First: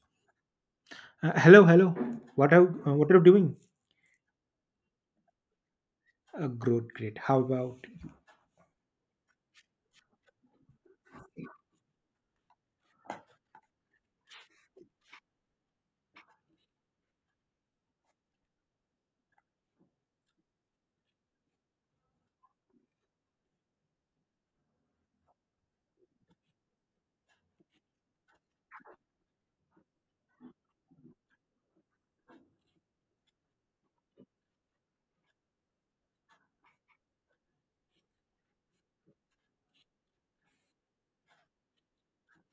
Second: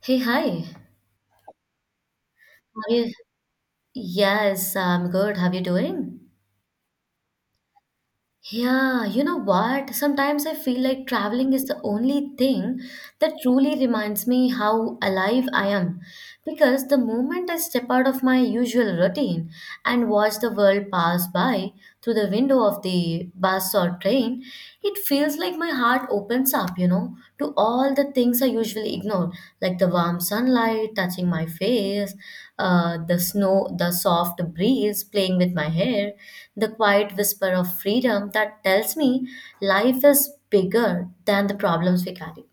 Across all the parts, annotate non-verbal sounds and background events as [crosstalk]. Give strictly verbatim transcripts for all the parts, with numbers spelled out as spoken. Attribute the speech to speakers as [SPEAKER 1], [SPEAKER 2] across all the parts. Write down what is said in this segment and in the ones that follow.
[SPEAKER 1] Hey, hi.
[SPEAKER 2] Uh, hello, hello. What are
[SPEAKER 1] How
[SPEAKER 2] uh,
[SPEAKER 1] are
[SPEAKER 2] what
[SPEAKER 1] you?
[SPEAKER 2] are you doing?
[SPEAKER 1] Yes, I'm good. How are you doing?
[SPEAKER 2] Uh, great, great. How about...
[SPEAKER 1] Yeah, you know what? Sometimes I feel like traveling is the only thing that truly reminds me how alive I am. Because the moment I step out of my usual routine and watch the world pass by through the window of the bus or train, it feels like my heart opens up, you know, to all the things I usually ignore, like the warm sunlight touching my face, uh, the snow, the soft breeze playing with my hair, the quiet whisper of freedom that tells me life is bigger than the problems we carry.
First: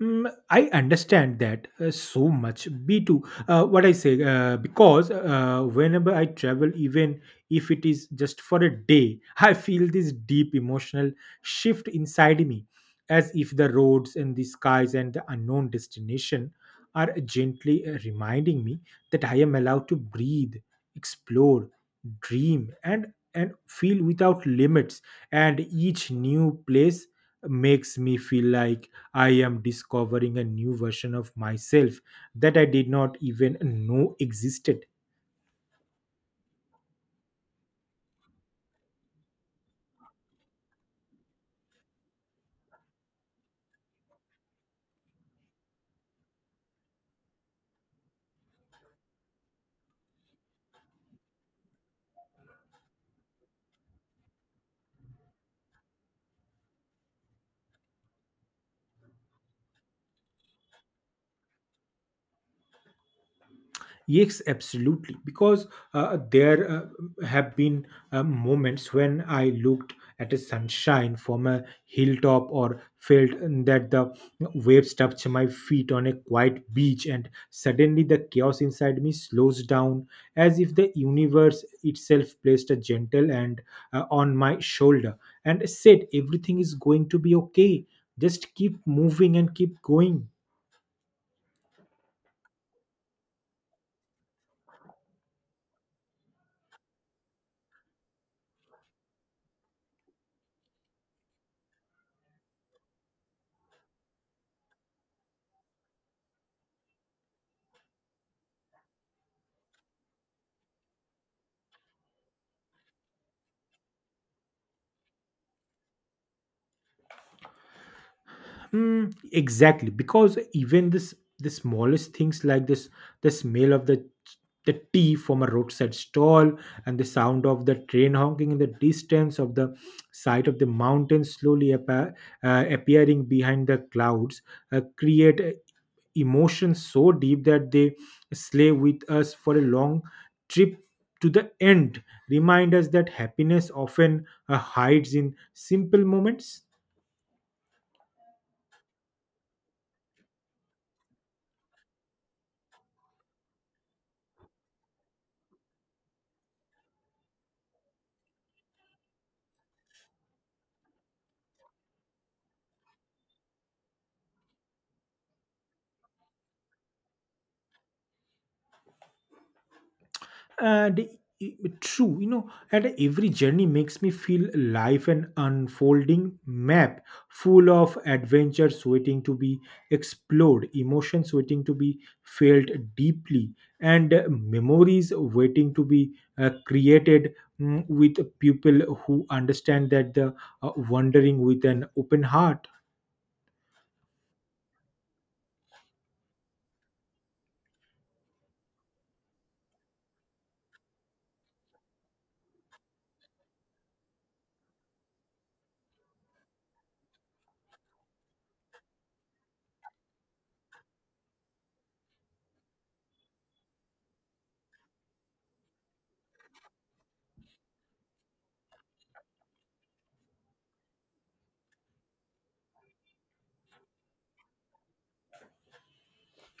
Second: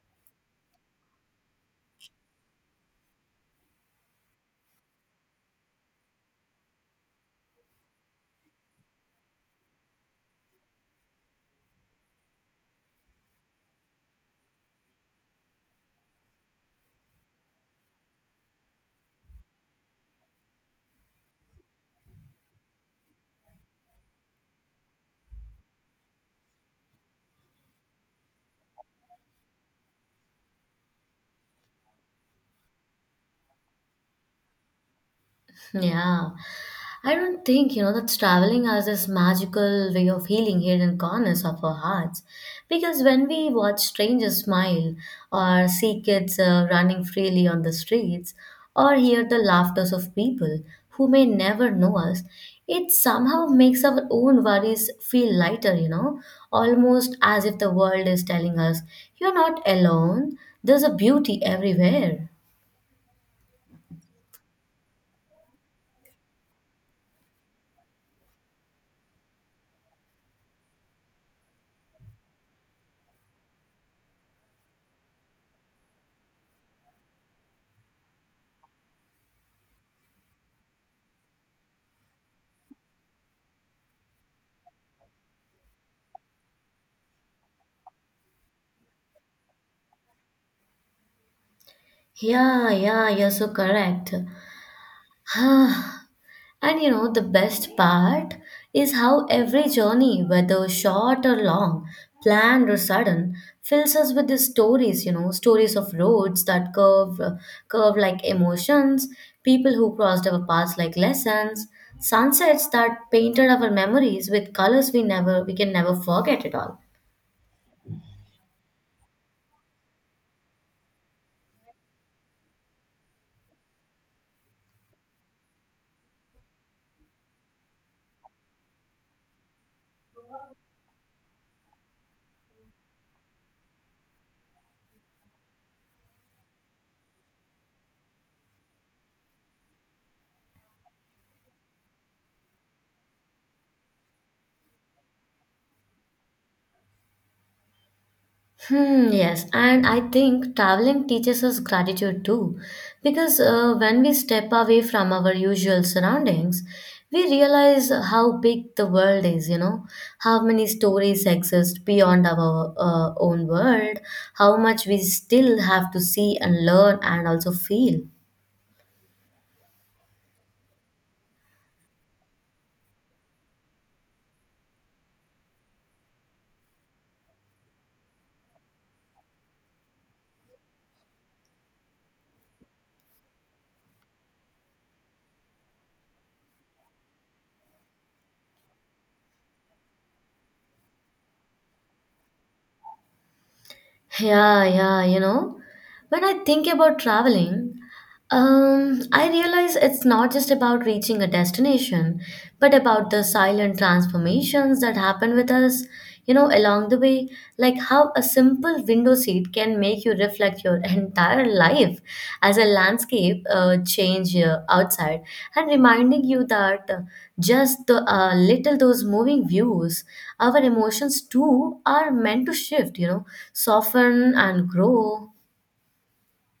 [SPEAKER 2] Mm, I understand that uh, so much. B two, uh, what I say, uh, because uh, whenever I travel, even if it is just for a day, [laughs] I feel this deep emotional shift inside me, as if the roads and the skies and the unknown destination are gently uh, reminding me that I am allowed to breathe, explore, dream, and and feel without limits. And each new place makes me feel like I am discovering a new version of myself that I did not even know existed.
[SPEAKER 1] Yeah. I don't think, you know, that traveling has this magical way of healing hidden corners of our hearts. Because when we watch strangers smile, or see kids uh, running freely on the streets, or hear the laughters of people who may never know us, it somehow makes our own worries feel lighter, you know, almost as if the world is telling us, you're not alone, there's a beauty everywhere.
[SPEAKER 2] Yes, absolutely. Because uh, there uh, have been uh, moments when I looked at a sunshine from a hilltop or felt uh, that the waves touched my feet on a quiet beach, and suddenly the chaos inside me slows down as if the universe itself placed a gentle hand uh, on my shoulder and said, "Everything is going to be okay. Just keep moving and keep going."
[SPEAKER 1] Yeah, yeah, you're so correct. [sighs] And you know, the best part is how every journey, whether short or long, planned or sudden, fills us with these stories, you know, stories of roads that curve, curve like emotions, people who crossed our paths like lessons, sunsets that painted our memories with colors we never, we can never forget at all.
[SPEAKER 2] Mm, exactly, because even this, the smallest things like this, the smell of the the tea from a roadside stall and the sound of the train honking in the distance, of the sight of the mountains slowly appa- uh, appearing behind the clouds uh, create uh, emotions so deep that they slay with us for a long trip to the end, remind us that happiness often uh, hides in simple moments.
[SPEAKER 1] Hmm, yes, and I think traveling teaches us gratitude too, because uh, when we step away from our usual surroundings, we realize how big the world is, you know, how many stories exist beyond our uh, own world, how much we still have to see and learn and also feel.
[SPEAKER 2] and i- True, you know, and every journey makes me feel life an unfolding map full of adventures waiting to be explored, emotions waiting to be felt deeply, and uh, memories waiting to be uh, created, mm, with people who understand that the uh, wandering with an open heart.
[SPEAKER 1] Yeah, yeah, you know, when I think about traveling, Um, I realize it's not just about reaching a destination, but about the silent transformations that happen with us, you know, along the way. Like how a simple window seat can make you reflect your [laughs] entire life as a landscape uh, change uh, outside, and reminding you that uh, just the uh, little those moving views, our emotions too are meant to shift, you know, soften and grow.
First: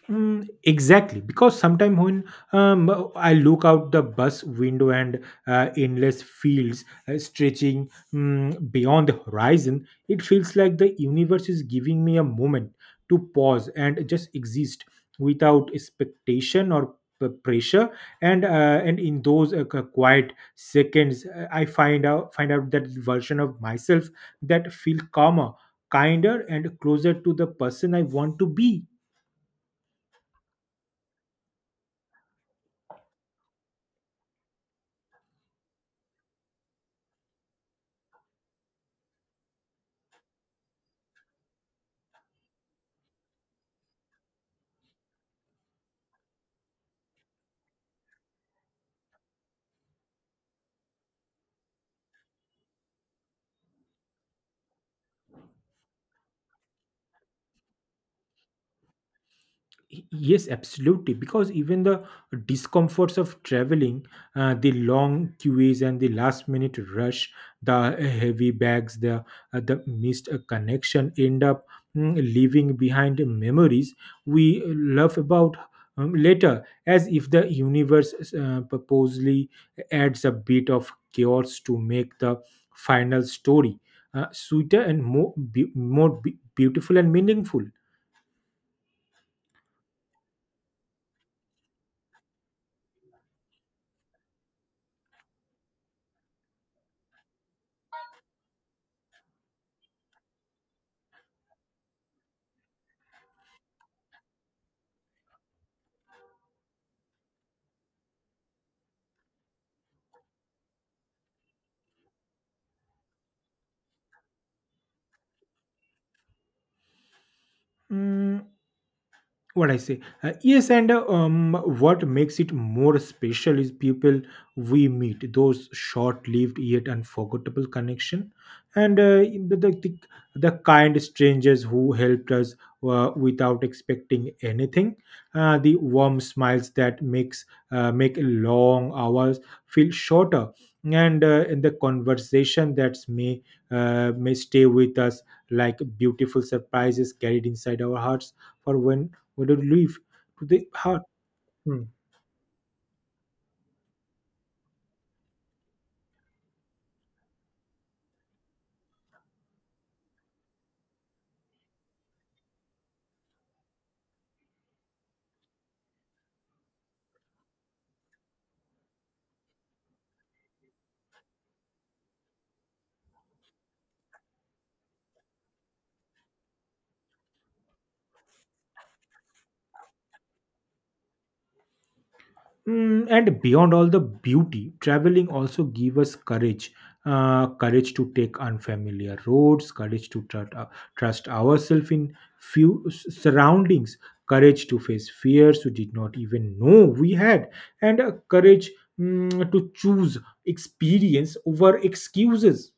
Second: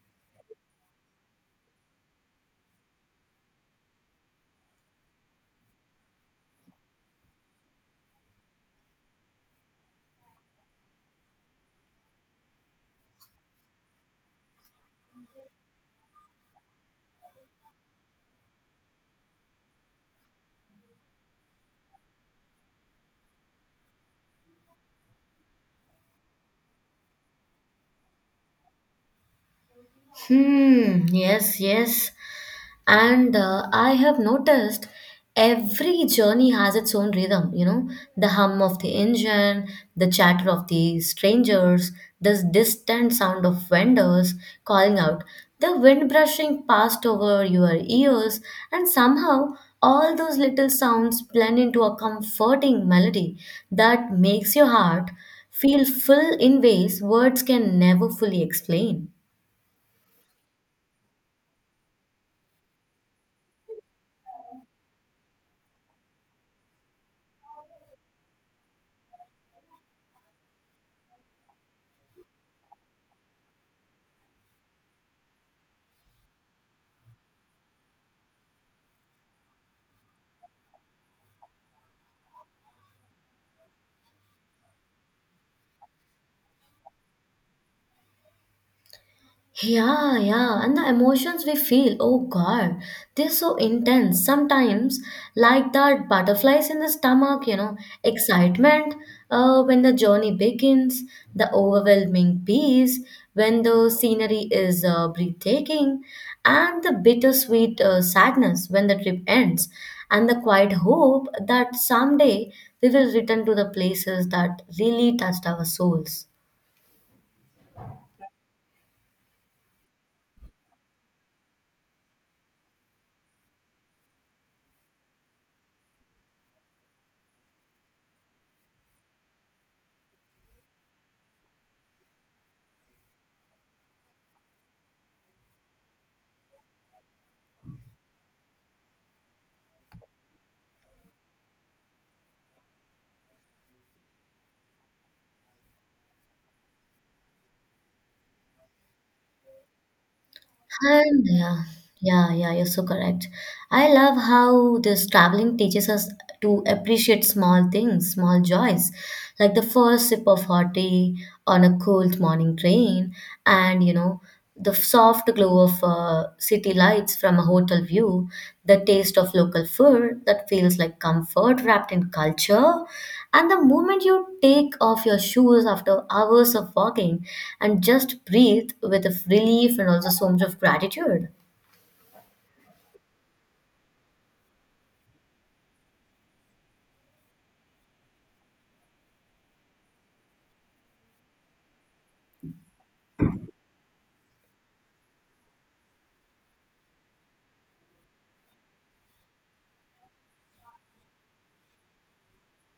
[SPEAKER 2] Mm, exactly, because sometimes when, um, I look out the bus window and uh, endless fields uh, stretching, mm, beyond the horizon, it feels like the universe is giving me a moment to pause and just exist without expectation or p- pressure. And uh, and in those uh, qu- quiet seconds, uh, I find out find out that version of myself that feel calmer, kinder, and closer to the person I want to be.
[SPEAKER 1] Hmm, yes, yes. And uh, I have noticed every journey has its own rhythm, you know, the hum of the engine, the chatter of the strangers, the distant sound of vendors calling out, the wind brushing past over your ears, and somehow all those little sounds blend into a comforting melody that makes your heart feel full in ways words can never fully explain.
[SPEAKER 2] Yes, absolutely. Because even the discomforts of traveling, uh, the long queues and the last minute rush, the uh, heavy bags, the uh, the missed uh, connection end up, mm, leaving behind memories we love about, um, later, as if the universe uh, purposely adds a bit of chaos to make the final story uh, sweeter and more be- more be- beautiful and meaningful.
[SPEAKER 1] Yeah, yeah, and the emotions we feel, oh God, they're so intense. Sometimes, like that butterflies in the stomach, you know, excitement uh, when the journey begins, the overwhelming peace when the scenery is uh, breathtaking, and the bittersweet uh, sadness when the trip ends, and the quiet hope that someday we will return to the places that really touched our souls.
[SPEAKER 2] Mm, what I say. Uh, yes, and uh, um, what makes it more special is people we meet, those short-lived yet unforgettable connection, and uh, the, the the the kind strangers who helped us uh, without expecting anything, uh, the warm smiles that makes uh, make long hours feel shorter, and, uh, and the conversation that may uh, may stay with us like beautiful surprises carried inside our hearts for when we don't live to the heart.
[SPEAKER 1] And yeah,
[SPEAKER 2] Hmm.
[SPEAKER 1] yeah, yeah, you're so correct. I love how this traveling teaches us to appreciate small things, small joys, like the first sip of hot tea on a cold morning train, and you know, the soft glow of a uh, city lights from a hotel view, the taste of local food that feels like comfort wrapped in culture, and the moment you take off your shoes after hours of walking and just breathe with a relief and also so much of gratitude.
[SPEAKER 2] Mm, and beyond all the beauty, traveling also give us courage, uh, courage to take unfamiliar roads, courage to tr- uh, trust ourselves in few s- surroundings, courage to face fears we did not even know we had, and uh, courage, mm, to choose experience over excuses.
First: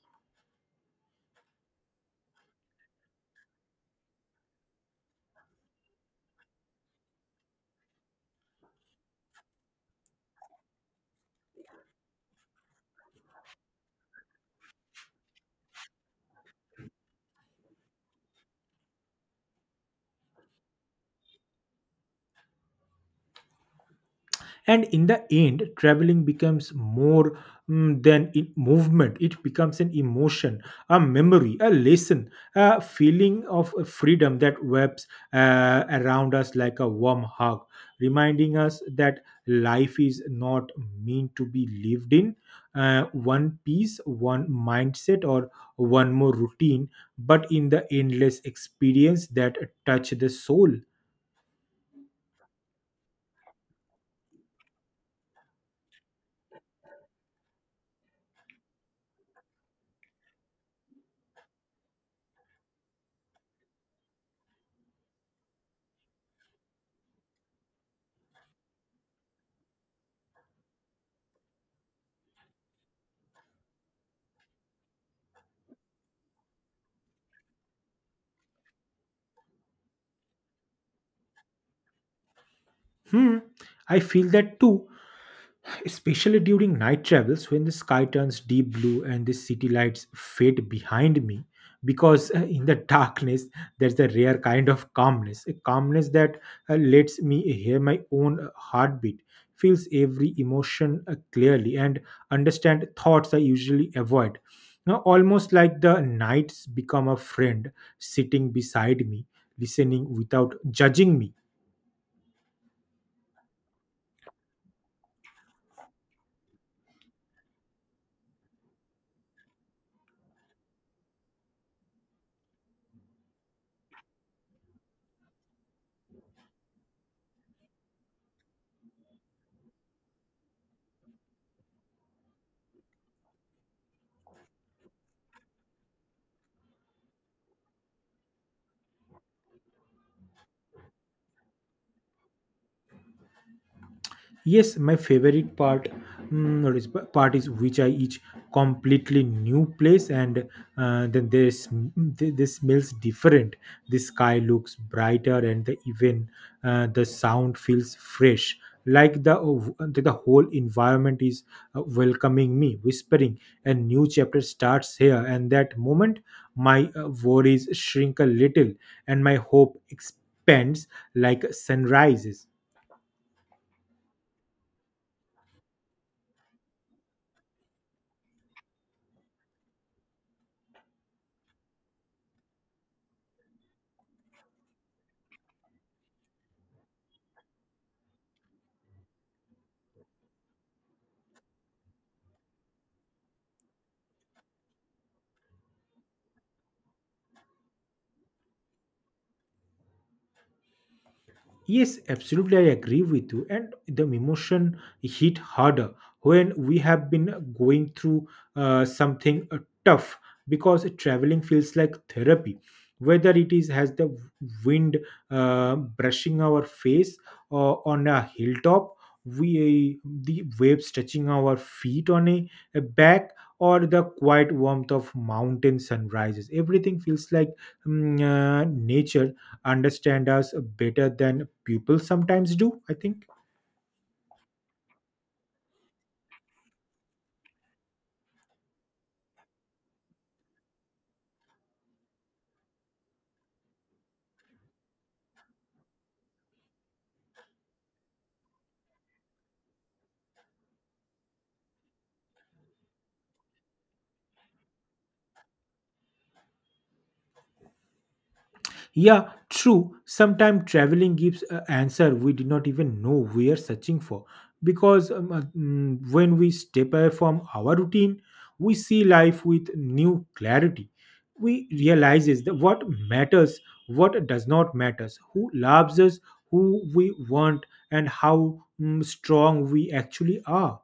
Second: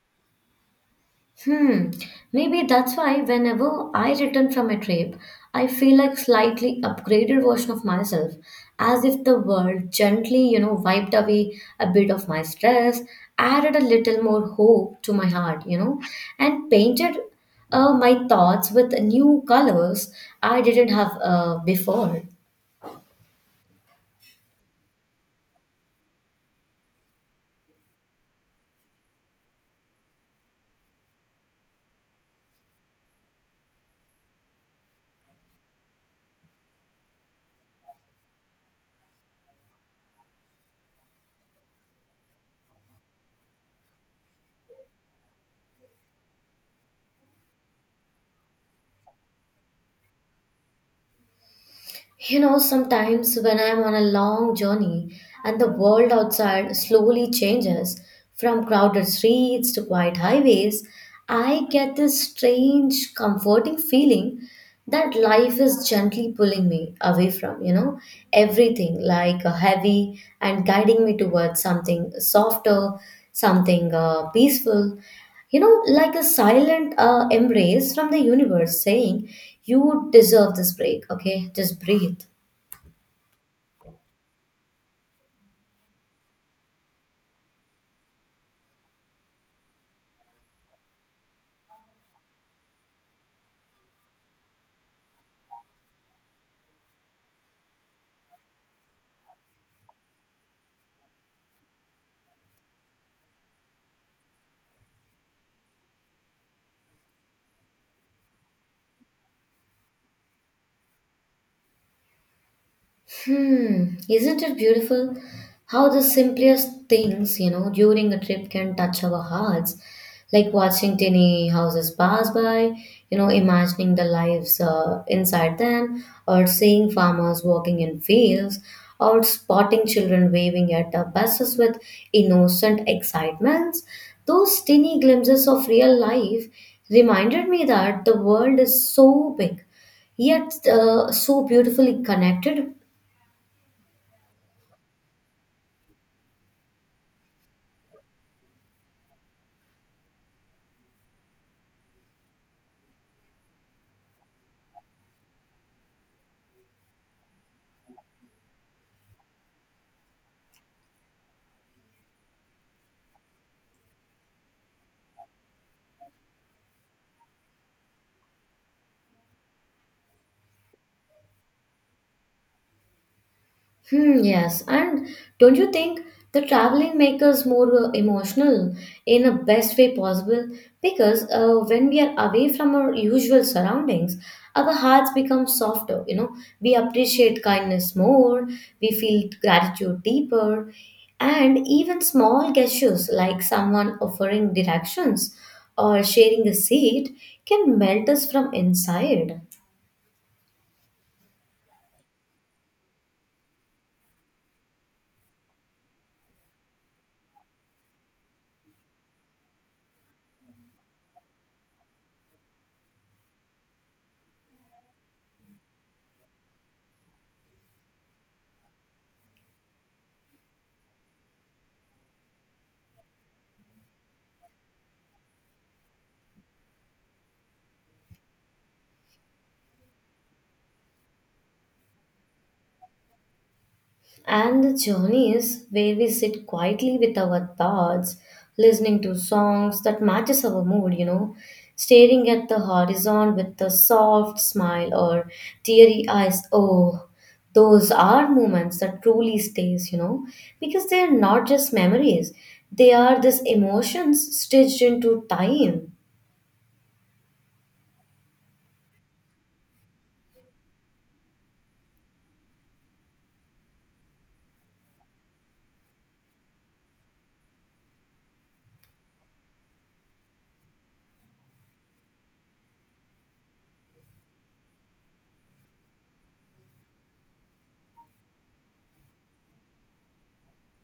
[SPEAKER 1] Hmm, maybe that's why whenever I return from a trip, I feel like slightly upgraded version of myself, as if the world gently, you know, wiped away a bit of my stress, added a little more hope to my heart, you know, and painted uh, my thoughts with new colors I didn't have uh, before.
[SPEAKER 2] And in the end traveling becomes more, mm, than in movement. It becomes an emotion, a memory, a lesson, a feeling of freedom that webs uh, around us like a warm hug, reminding us that life is not meant to be lived in uh, one piece, one mindset, or one more routine, but in the endless experience that touch the soul.
[SPEAKER 1] You know, sometimes when I'm on a long journey and the world outside slowly changes from crowded streets to quiet highways, I get this strange, comforting feeling that life is gently pulling me away from, you know, everything like a heavy and guiding me towards something softer, something uh, peaceful, you know, like a silent uh, embrace from the universe saying, you deserve this break, okay? Just breathe.
[SPEAKER 2] Hmm, I feel that too, especially during night travels when the sky turns deep blue and the city lights fade behind me, because uh, in the [laughs] darkness there's a rare kind of calmness, a calmness that uh, lets me hear my own uh, heartbeat, feels every emotion uh, clearly, and understand thoughts I usually avoid. Now almost like the nights become a friend sitting beside me, listening without judging me.
[SPEAKER 1] Hmm, isn't it beautiful how the simplest things, you know, during a trip can touch our hearts? Like watching tiny houses pass by, you know, imagining the lives uh, inside them, or seeing farmers walking in fields, or spotting children waving at the buses with innocent excitements. Those tiny glimpses of real life reminded me that the world is so big, yet uh, so beautifully connected.
[SPEAKER 2] Yes, my favorite part, mm, what is part is which I each completely new place, and uh, then this this smells different. The sky looks brighter, and the even uh, the sound feels fresh. Like the the the whole environment is uh, welcoming me, whispering, "A new chapter starts here." And that moment, my uh, worries shrink a little, and my hope expands like sunrises.
[SPEAKER 1] Hmm, yes, and don't you think the traveling makes us more uh, emotional in the best way possible? Because uh, when we are away from our usual surroundings, our hearts become softer. You know, we appreciate kindness more, we feel gratitude deeper, and even small gestures like someone offering directions or sharing a seat can melt us from inside.
[SPEAKER 2] Yes, absolutely. I agree with you. And the emotion hit harder when we have been going through uh, something uh, tough, because traveling feels like therapy. Whether it is has the wind uh, brushing our face or on a hilltop, we the waves touching our feet on a, a back, or the quiet warmth of mountain sunrises, everything feels like, mm, uh, nature understand us better than people sometimes do, I think.
[SPEAKER 1] And the journeys where we sit quietly with our thoughts, listening to songs that matches our mood, you know, staring at the horizon with a soft smile or teary eyes. Oh, those are moments that truly stays, you know, because they are not just memories. They are these emotions stitched into time.
[SPEAKER 2] Yeah, true. Sometimes traveling gives an answer we did not even know we are searching for, because um, uh, mm, when we step away from our routine we see life with new clarity. We realizes that what matters, what does not matters, who loves us, who we want, and how, mm, strong we actually are.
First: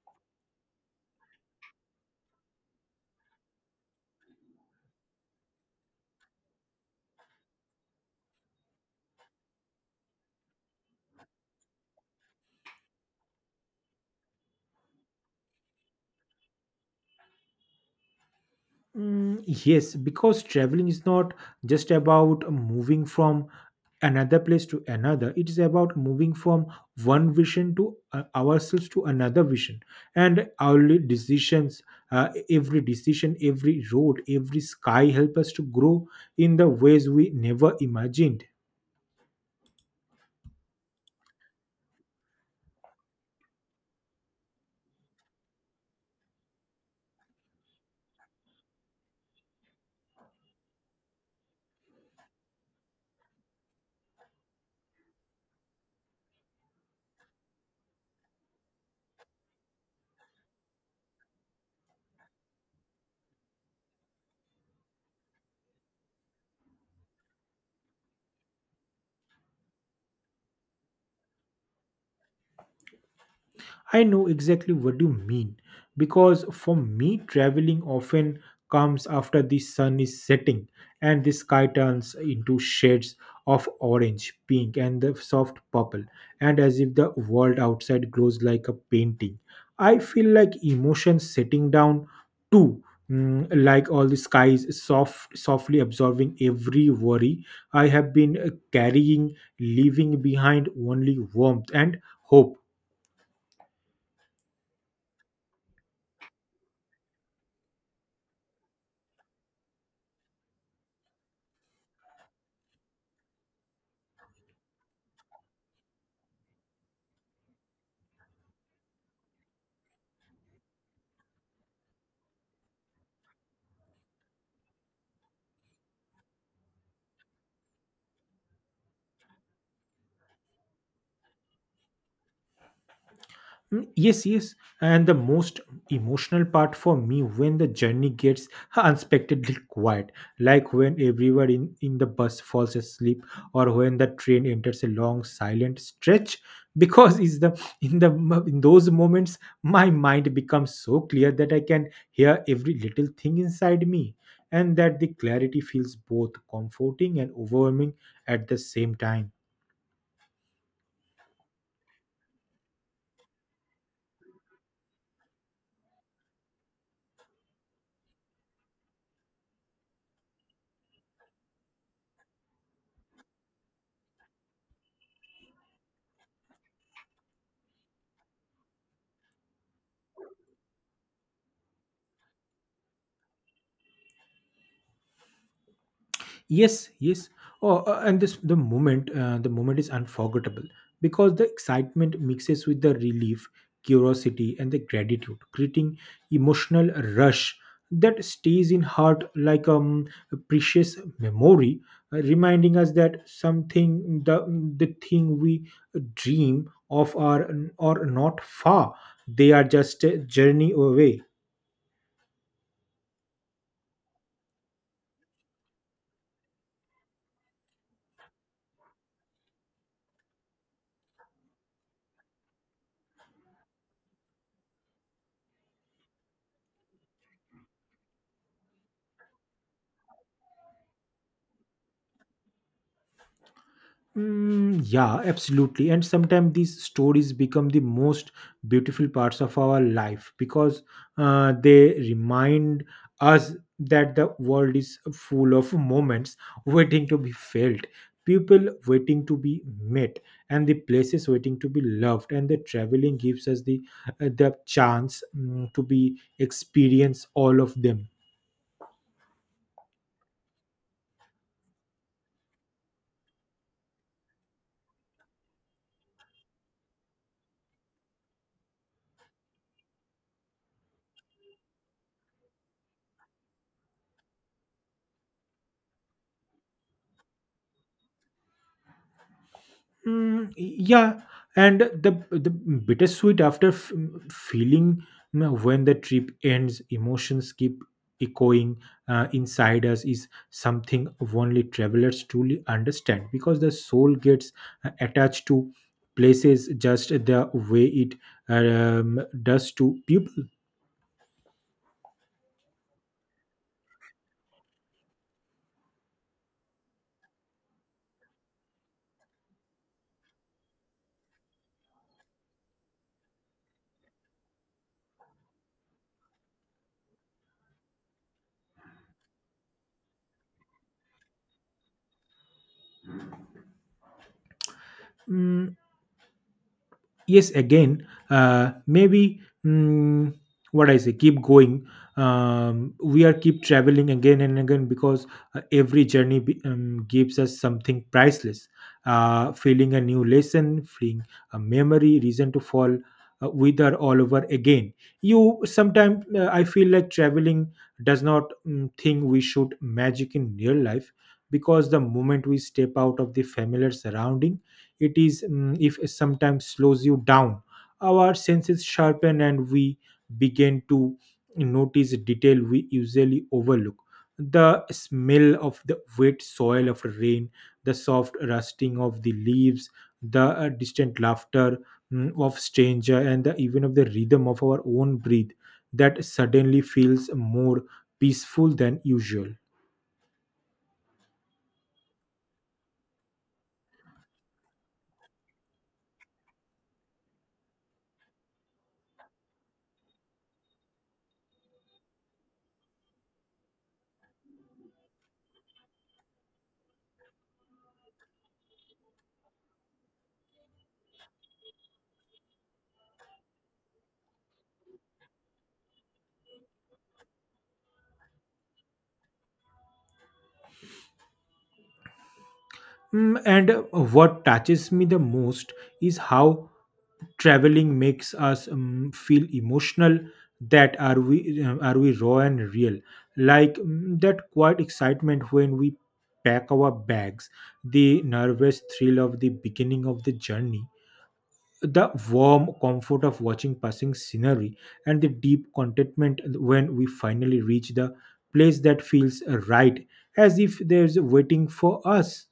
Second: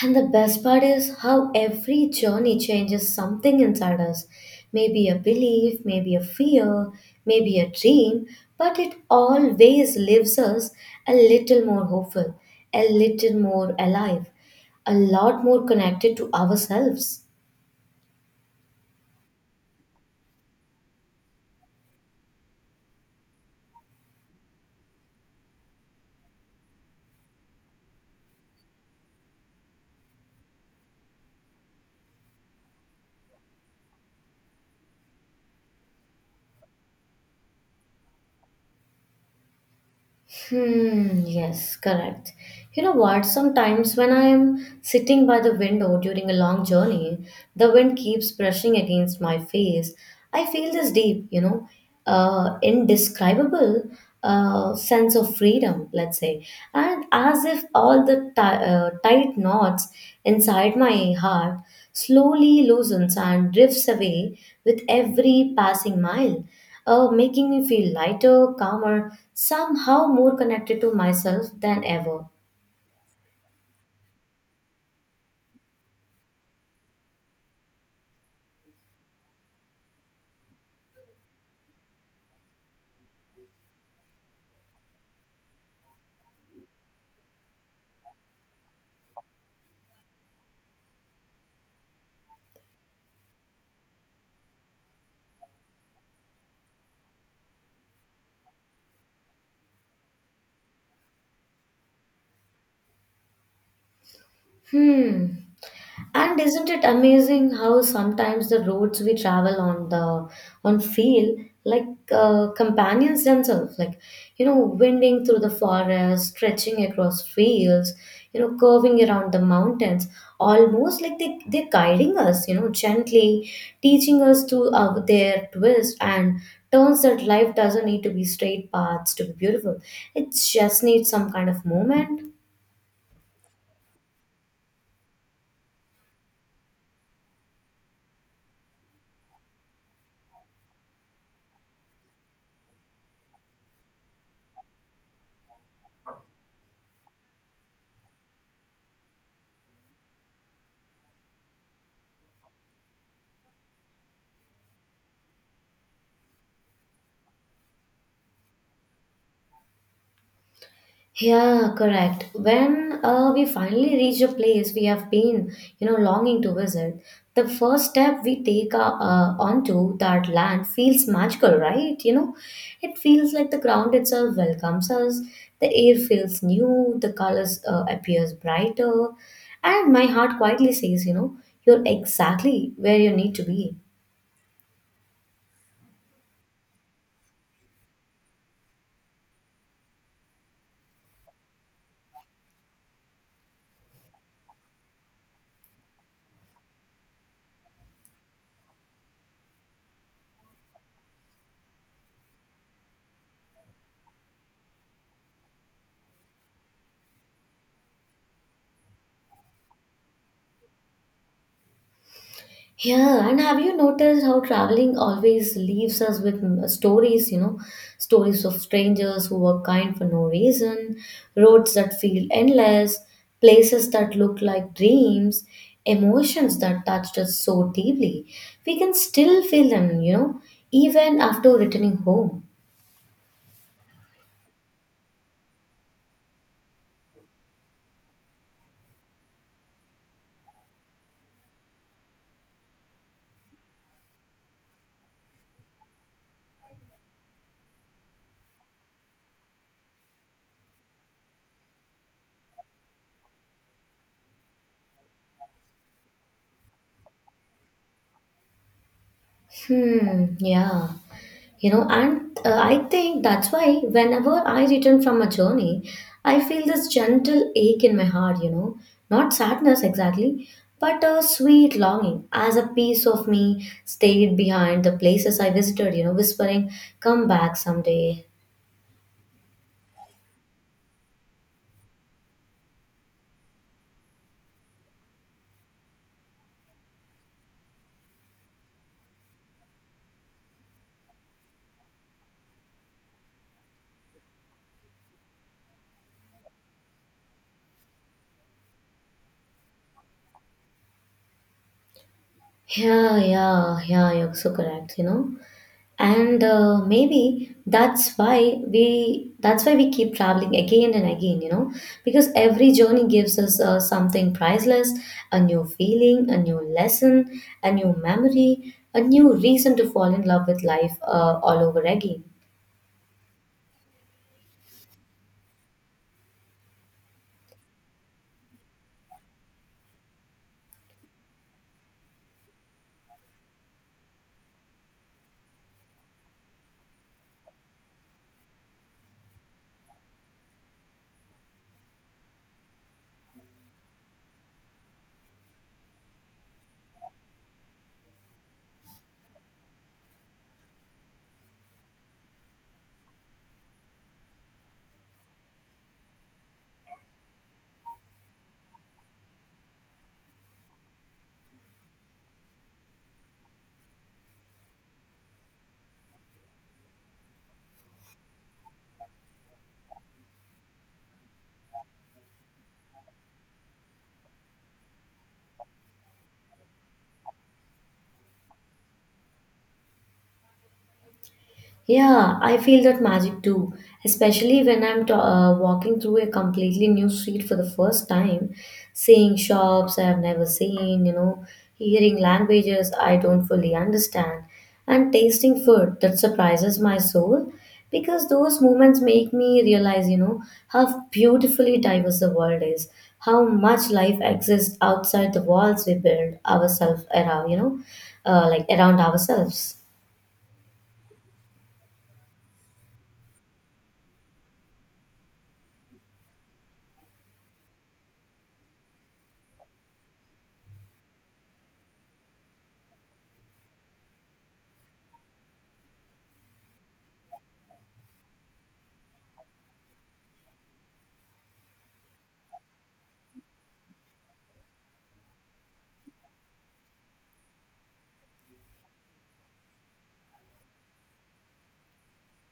[SPEAKER 1] And the best part is how every journey changes something inside us. Maybe a belief, maybe a fear, maybe a dream, but it always leaves us a little more hopeful, a little more alive, a lot more connected to ourselves.
[SPEAKER 2] Mm, yes, because traveling is not just about moving from another place to another. It is about moving from one vision to, uh, ourselves, to another vision. And our li- decisions, uh, every decision, every road, every sky help us to grow in the ways we never imagined.
[SPEAKER 1] Hmm, yes, correct. You know what? Sometimes when I am sitting by the window during a long journey, the wind keeps brushing against my face. I feel this deep, you know, uh, indescribable uh, sense of freedom, let's say. And as if all the ti uh, tight knots inside my heart slowly loosens and drifts away with every passing mile uh, making me feel lighter, calmer, somehow more connected to myself than ever.
[SPEAKER 2] I know exactly what you mean, because for me, traveling often comes after the sun is setting and the sky turns into shades of orange, pink, and the soft purple, and as if the world outside glows like a painting. I feel like emotions setting down too. Mm, like all the skies soft softly absorbing every worry I have been uh, carrying, leaving behind only warmth and hope.
[SPEAKER 1] Hmm. And isn't it amazing how sometimes the roads we travel on the on feel like uh, companions themselves, like you know, winding through the forest, stretching across fields, you know, curving around the mountains, almost like they they're guiding us, you know, gently teaching us to uh, their twist and turns that life doesn't need to be straight paths to be beautiful. It just needs some kind of moment.
[SPEAKER 2] Mm, yes, yes. And the most emotional part for me when the journey gets unexpectedly quiet, like when everyone in, in the bus falls asleep or when the train enters a long silent stretch, because is the, in the mo- in those moments my mind becomes so clear that I can hear every little thing inside me, and that the clarity feels both comforting and overwhelming at the same time.
[SPEAKER 1] Yeah, correct. When uh, we finally reach a place we have been, you know, longing to visit, the first step we take uh, uh, onto that land feels magical, right? You know, it feels like the ground itself welcomes us. The air feels new. The colors uh, appears brighter, and my heart quietly says, you know, you're exactly where you need to be.
[SPEAKER 2] Yes, yes. Oh, uh, and this the moment uh, The moment is unforgettable because the excitement mixes with the relief, curiosity, and the gratitude, creating emotional rush that stays in heart like, um, a precious memory, uh, reminding us that something the the thing we dream of are are not far; they are just a journey away.
[SPEAKER 1] Yeah, and have you noticed how traveling always leaves us with mm, stories, you know, stories of strangers who were kind for no reason, roads that feel endless, places that look like dreams, emotions that touched us so deeply. We can still feel them, you know, even after returning home.
[SPEAKER 2] Mm, yeah, absolutely. And sometimes these stories become the most beautiful parts of our life, because uh, they remind us that the world is full of moments waiting to be felt, people waiting to be met, and the places waiting to be loved. And the traveling gives us the, uh, the chance, mm, to be experience all of them.
[SPEAKER 1] Hmm, yeah. You know and uh, I think that's why whenever I return from a journey I feel this gentle ache in my heart, you know, not sadness exactly, but a sweet longing as a piece of me stayed behind the places I visited, you know, whispering come back someday.
[SPEAKER 2] Mm, yeah, and the the bittersweet after f- feeling, mm, when the trip ends, emotions keep echoing uh, inside us is something only travelers truly understand, because the soul gets uh, attached to places just the way it, um, does to people.
[SPEAKER 1] Yeah, yeah, yeah, you're so correct, you know, and uh, maybe that's why we that's why we keep traveling again and again, you know, because every journey gives us uh, something priceless, a new feeling, a new lesson, a new memory, a new reason to fall in love with life uh, all over again.
[SPEAKER 2] Mm, yes, again, uh, maybe, mm, what I say, keep going. Um, we are keep traveling again and again because uh, every journey be, um, gives us something priceless, uh, feeling, a new lesson, feeling, a memory, reason to fall uh, with her all over again. You sometimes, uh, I feel like traveling does not, mm, think we should magic in real life, because the moment we step out of the familiar surrounding, it is, mm, if sometimes slows you down, our senses sharpen, and we begin to notice detail we usually overlook: the smell of the wet soil of rain, the soft rusting of the leaves, the uh, distant laughter, mm, of stranger, and the, even of the rhythm of our own breath that suddenly feels more peaceful than usual.
[SPEAKER 1] Yeah, I feel that magic too, especially when I'm t- uh, walking through a completely new street for the first time, seeing shops I've never seen, you know, hearing languages I don't fully understand, and tasting food that surprises my soul because those moments make me realize, you know, how beautifully diverse the world is, how much life exists outside the walls we build ourselves around, you know, uh, like around ourselves.
[SPEAKER 2] Mm, and uh, what touches me the most is how traveling makes us, um, feel emotional that are we, uh, are we raw and real, like, mm, that quiet excitement when we pack our bags, the nervous thrill of the beginning of the journey, the warm comfort of watching passing scenery, and the deep contentment when we finally reach the place that feels right, as if there's waiting for us.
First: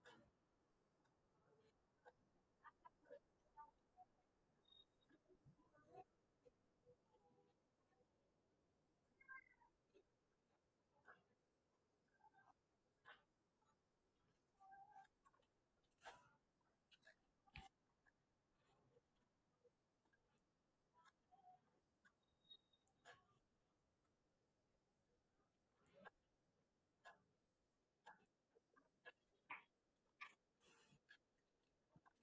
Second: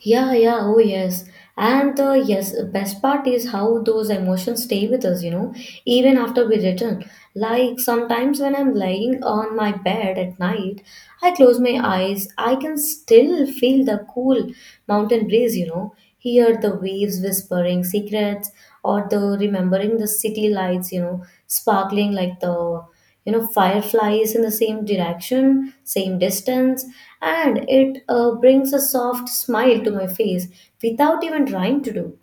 [SPEAKER 1] Yeah, yeah, oh yes. And uh, yes, best part is how those emotions stay with us, you know, even after we return. Like sometimes when I'm lying on my bed at night, I close my eyes, I can still feel the cool mountain breeze, you know, hear the waves whispering secrets, or the remembering the city lights, you know, sparkling like the you know fireflies in the same direction same distance, and it uh, brings a soft smile to my face without even trying to do.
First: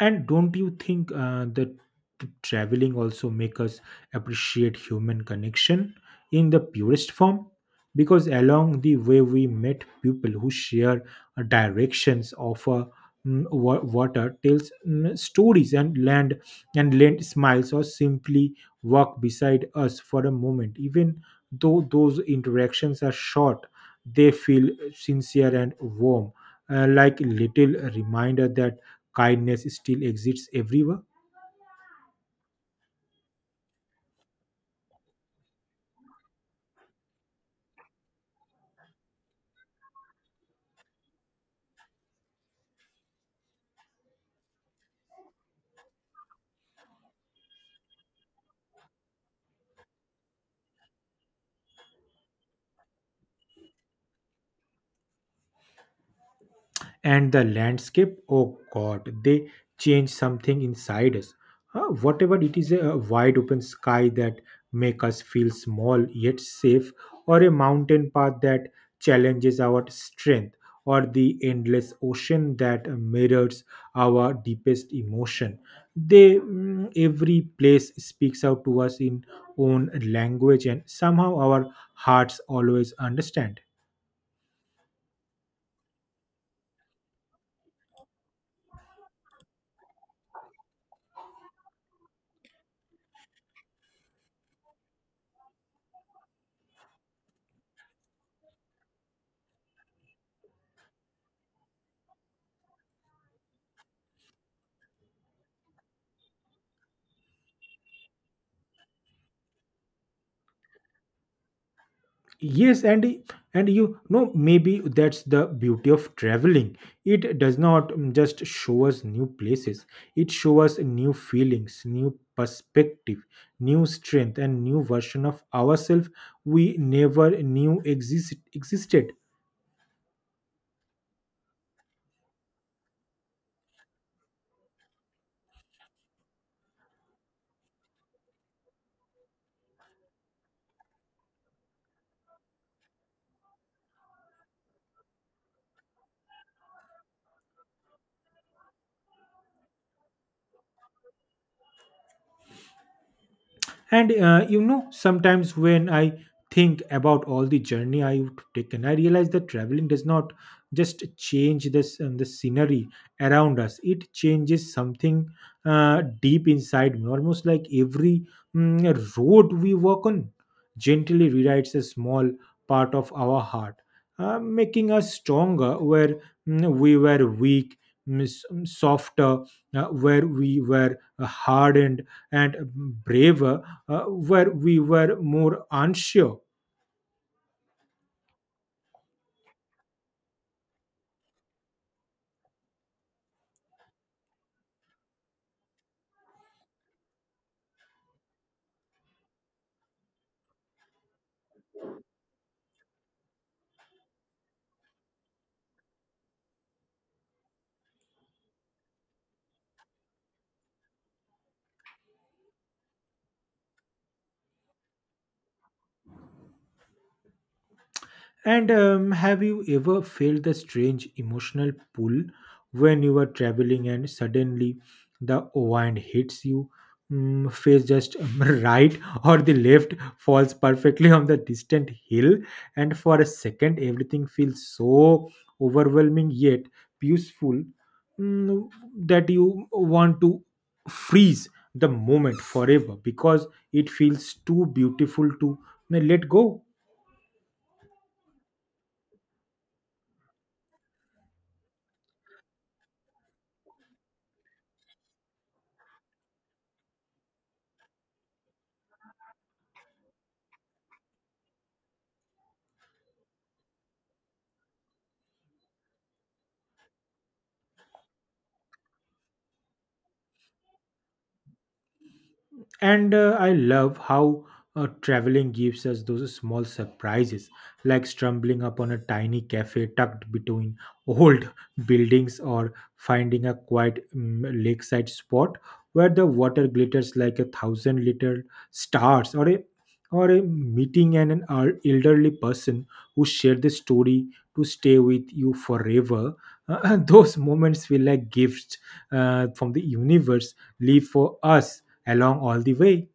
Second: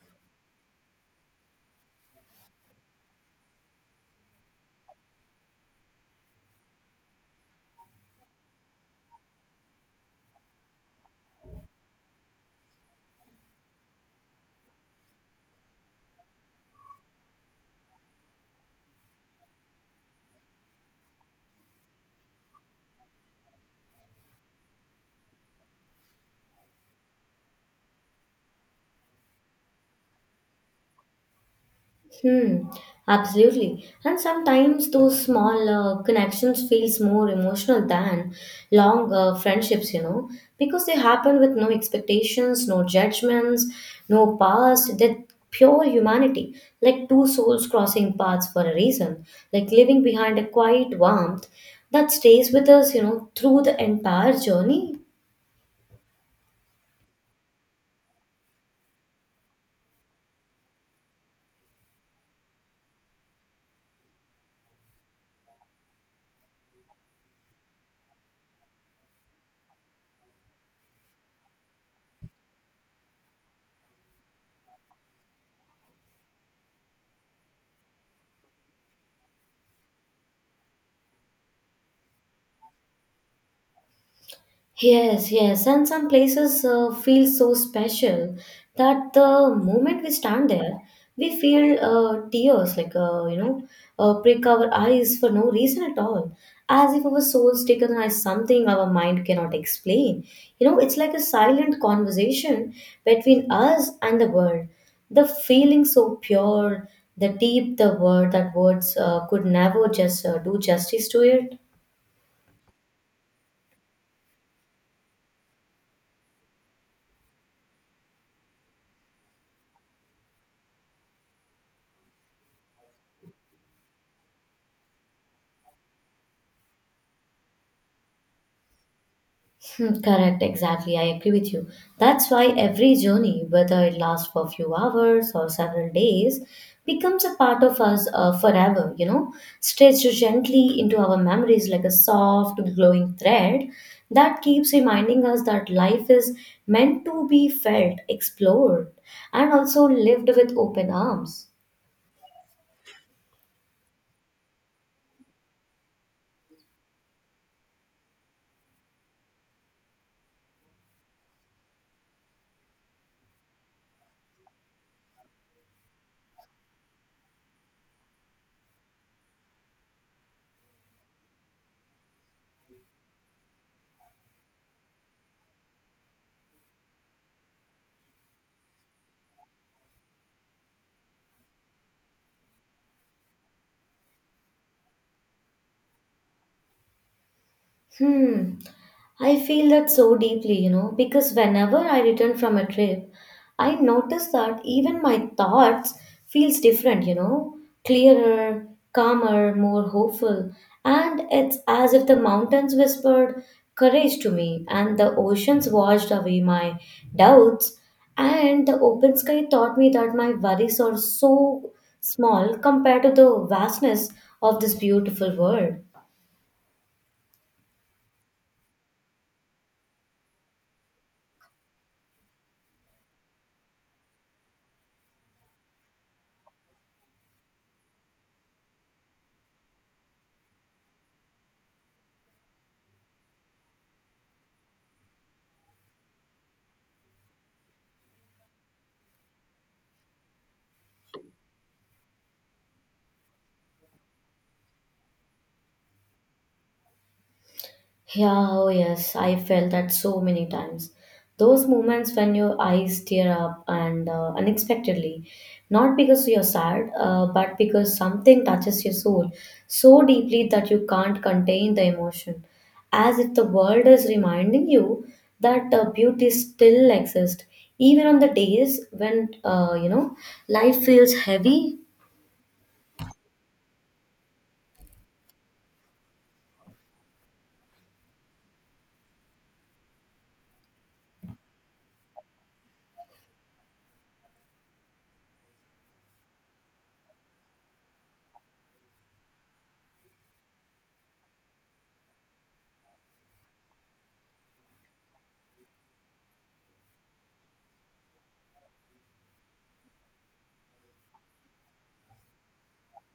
[SPEAKER 2] And don't you think, uh, that t- traveling also make us appreciate human connection in the purest form, because along the way we met people who share uh, directions of a water, tells, mm, stories and land, and lend smiles or simply walk beside us for a moment. Even though those interactions are short, they feel sincere and warm, uh, like little reminder that kindness still exists everywhere.
[SPEAKER 1] Hmm, absolutely. And sometimes those small uh, connections feels more emotional than long uh, friendships, you know, because they happen with no expectations, no judgments, no past. That pure humanity, like two souls crossing paths for a reason, like leaving behind a quiet warmth that stays with us, you know, through the entire journey.
[SPEAKER 2] And the landscape, oh god, they change something inside us. Uh, whatever it is, a wide open sky that make us feel small yet safe, or a mountain path that challenges our strength, or the endless ocean that mirrors our deepest emotion. They mm, every place speaks out to us in own language, and somehow our hearts always understand.
[SPEAKER 1] Yes, yes, and some places uh, feel so special that the moment we stand there, we feel uh, tears like uh, you know, uh, prick our eyes for no reason at all, as if our souls taken as something our mind cannot explain. You know, it's like a silent conversation between us and the world. The feeling so pure, the deep the word that words uh, could never just uh, do justice to it.
[SPEAKER 2] Yes, and and you know, maybe that's the beauty of traveling. It does not mm, just show us new places. It shows us new feelings, new perspective, new strength, and new version of ourselves we never knew exist, existed.
[SPEAKER 1] Hmm, correct, exactly. I agree with you. That's why every journey, whether it lasts for a few hours or several days, becomes a part of us uh, forever, you know, stretched gently into our memories like a soft, glowing thread that keeps reminding us that life is meant to be felt, explored, and also lived with open arms.
[SPEAKER 2] And uh, you know, sometimes when I think about all the journey I've taken, I realize that traveling does not just change this um, the scenery around us. It changes something uh, deep inside me, almost like every mm, road we walk on gently rewrites a small part of our heart, uh, making us stronger where mm, we were weak, mm, s- mm, softer uh, where we were uh, hardened, and braver uh, where we were more unsure.
[SPEAKER 1] Hmm. I feel that so deeply, you know, because whenever I return from a trip, I notice that even my thoughts feels different, you know, clearer, calmer, more hopeful, and it's as if the mountains whispered courage to me and the oceans washed away my doubts and the open sky taught me that my worries are so small compared to the vastness of this beautiful world.
[SPEAKER 2] And um, have you ever felt the strange emotional pull when you were traveling and suddenly the wind hits you? Mm, face just um, [laughs] right or the left falls perfectly on the distant hill, and for a second, everything feels so overwhelming yet peaceful, mm, that you want to freeze the moment forever because it feels too beautiful to uh, let go.
[SPEAKER 1] Yeah, oh yes, I felt that so many times. Those moments when your eyes tear up and uh, unexpectedly, not because you're sad, uh, but because something touches your soul so deeply that you can't contain the emotion. As if the world is reminding you that uh, beauty still exists, even on the days when uh, you know life feels heavy.
[SPEAKER 2] And uh, I love how uh, traveling gives us those small surprises, like stumbling upon a tiny cafe tucked between old [laughs] buildings, or finding a quiet um, lakeside spot where the water glitters like a thousand little stars, or a or a meeting and an el- elderly person who shared the story to stay with you forever. [laughs] Those moments feel like gifts uh, from the universe, live for us along all the way.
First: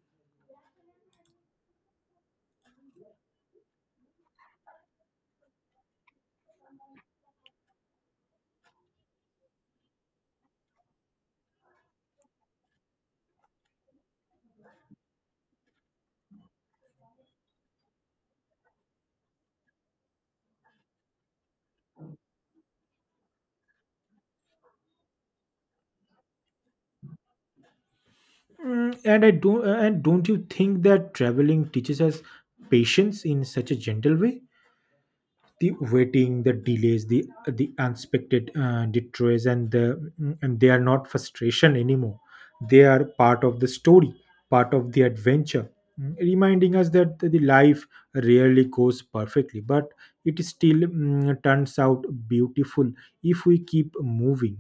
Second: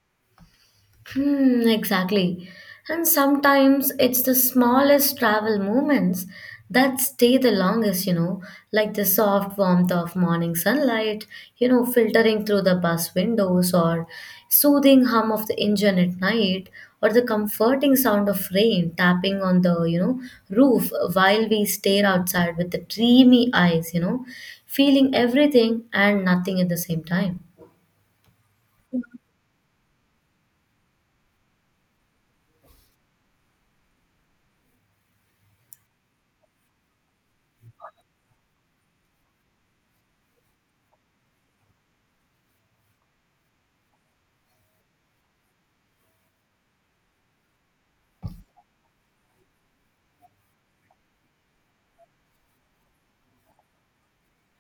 [SPEAKER 1] Hmm, exactly. And sometimes it's the smallest travel moments that stay the longest, you know, like the soft warmth of morning sunlight, you know, filtering through the bus windows, or soothing hum of the engine at night, or the comforting sound of rain tapping on the, you know, roof while we stare outside with the dreamy eyes, you know, feeling everything and nothing at the same time.
[SPEAKER 2] Mm, and I do, and don't you think that traveling teaches us patience in such a gentle way? The waiting, the delays, the the unexpected uh, detours, and the mm, and they are not frustration anymore. They are part of the story, part of the adventure, mm, reminding us that the life rarely goes perfectly, but it still mm, turns out beautiful if we keep moving.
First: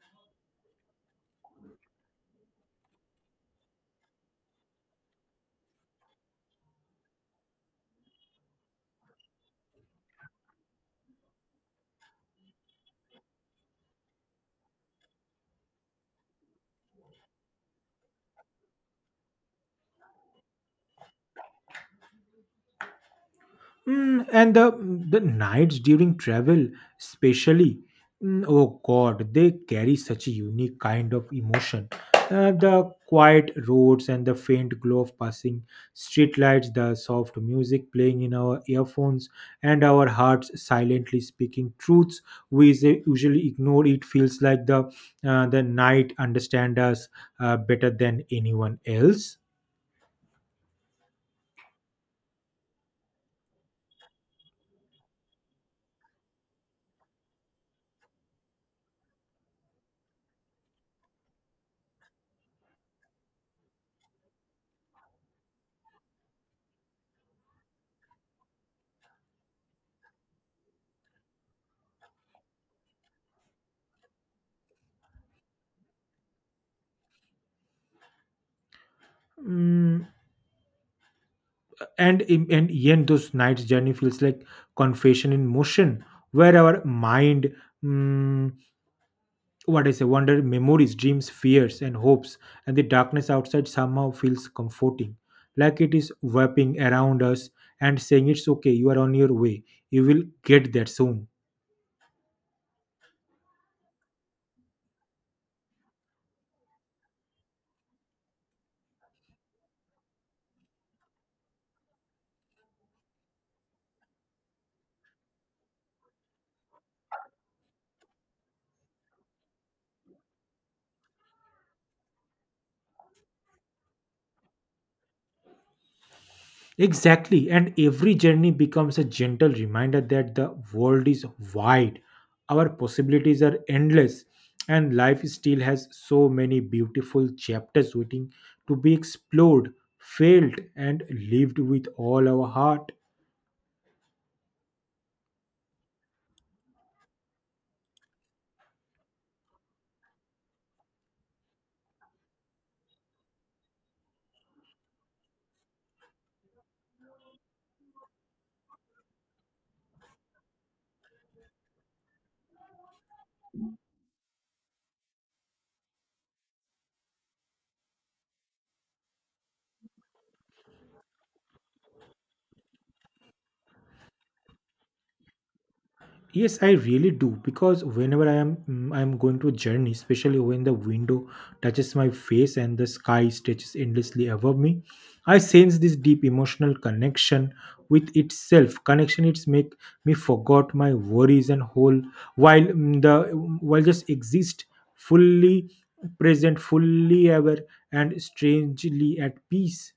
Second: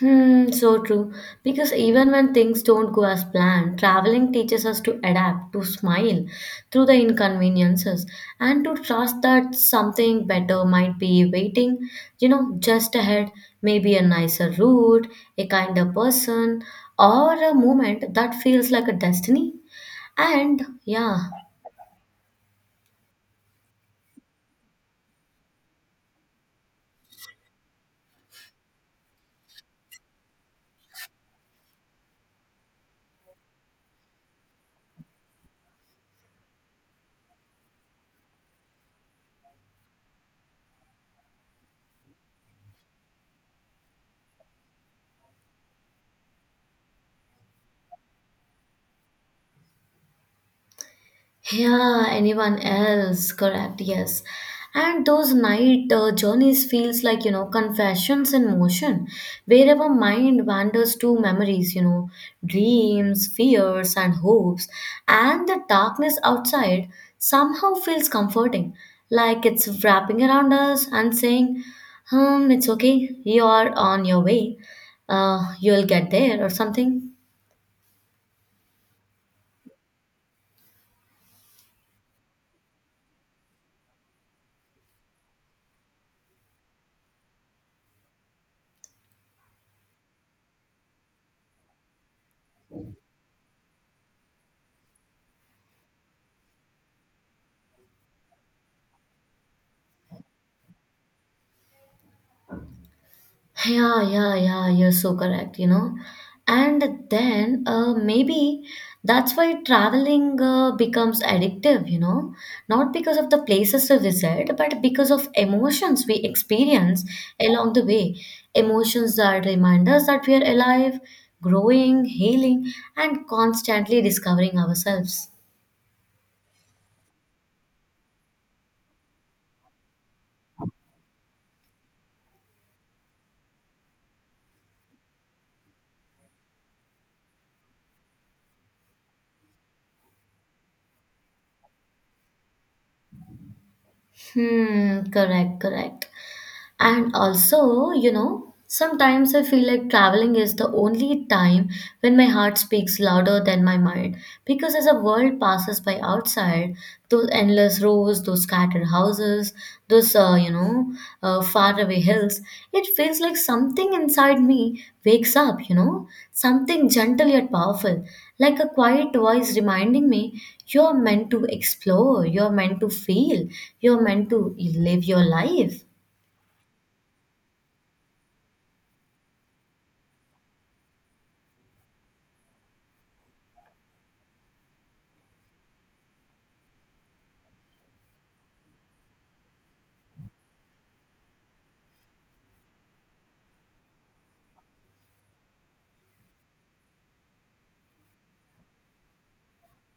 [SPEAKER 1] Hmm, so true. Because even when things don't go as planned, traveling teaches us to adapt, to smile through the inconveniences, and to trust that something better might be waiting, you know, just ahead. Maybe a nicer route, a kinder person, or a moment that feels like a destiny. And yeah,
[SPEAKER 2] Mm, and the the nights during travel, especially, mm, oh God, they carry such a unique kind of emotion. Uh, the quiet roads and the faint glow of passing streetlights, the soft music playing in our earphones, and our hearts silently speaking truths we s- usually ignore. It feels like the uh, the night understand us uh, better than anyone else.
[SPEAKER 1] yeah, anyone else? Correct, yes. And those night uh, journeys feels like, you know, confessions in motion, wherever mind wanders to memories, you know, dreams, fears, and hopes, and the darkness outside somehow feels comforting, like it's wrapping around us and saying, um, it's okay, you are on your way, uh, you'll get there or something.
[SPEAKER 2] Mm, and in- and yen those nights journey feels like confession in motion, where our mind mm, what I say wonder memories, dreams, fears, and hopes, and the darkness outside somehow feels comforting, like it is wrapping around us and saying, it's okay, you are on your way, you will get there soon.
[SPEAKER 1] Yeah, yeah, yeah, you're so correct, you know. And then uh, maybe that's why traveling uh, becomes addictive, you know, not because of the places we visit, but because of emotions we experience along the way. Emotions that remind us that we are alive, growing, healing, and constantly discovering ourselves.
[SPEAKER 2] Exactly. And every journey becomes a gentle reminder that the world is wide, our possibilities are endless, and life still has so many beautiful chapters waiting to be explored, felt, and lived with all our heart.
[SPEAKER 1] Hmm, correct, correct. And also, you know, sometimes I feel like traveling is the only time when my heart speaks louder than my mind. Because as the world passes by outside, those endless rows, those scattered houses, those, uh, you know, uh, faraway hills, it feels like something inside me wakes up, you know, something gentle yet powerful, like a quiet voice reminding me you're meant to explore, you're meant to feel, you're meant to live your life.
[SPEAKER 2] Yes, I really do, because whenever I am mm, I am going to a journey, especially when the window touches my face and the sky stretches endlessly above me, I sense this deep emotional connection with itself. Connection it's make me forgot my worries and whole while mm, the mm, while just exist fully present, fully aware, and strangely at peace.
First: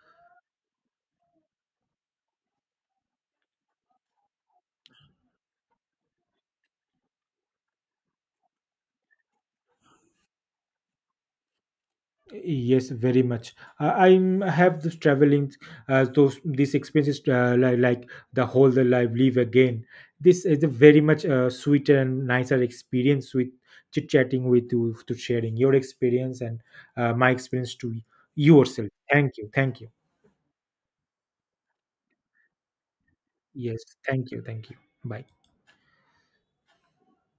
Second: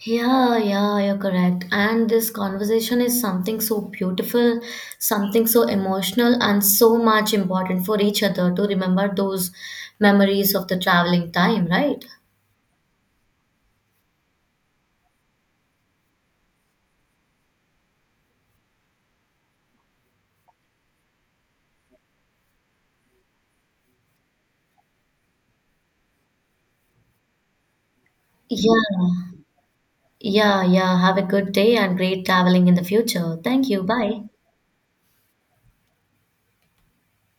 [SPEAKER 1] Yeah, yeah, you're correct. And this conversation is something so beautiful, something so emotional, and so much important for each other to remember those memories of the traveling time, right?
[SPEAKER 2] Yes, very much. Uh, I'm- I have this traveling, uh, those these experiences uh, like, like the whole the life live again. This is a very much uh, sweeter and nicer experience with chit chatting with you, to sharing your experience and uh, my experience to yourself.
[SPEAKER 1] Yeah,
[SPEAKER 2] Thank you, thank you.
[SPEAKER 1] yeah, yeah. Have a good day and great traveling in the future. Thank
[SPEAKER 2] Yes,
[SPEAKER 1] you. Bye.
[SPEAKER 2] thank you, thank you. Bye.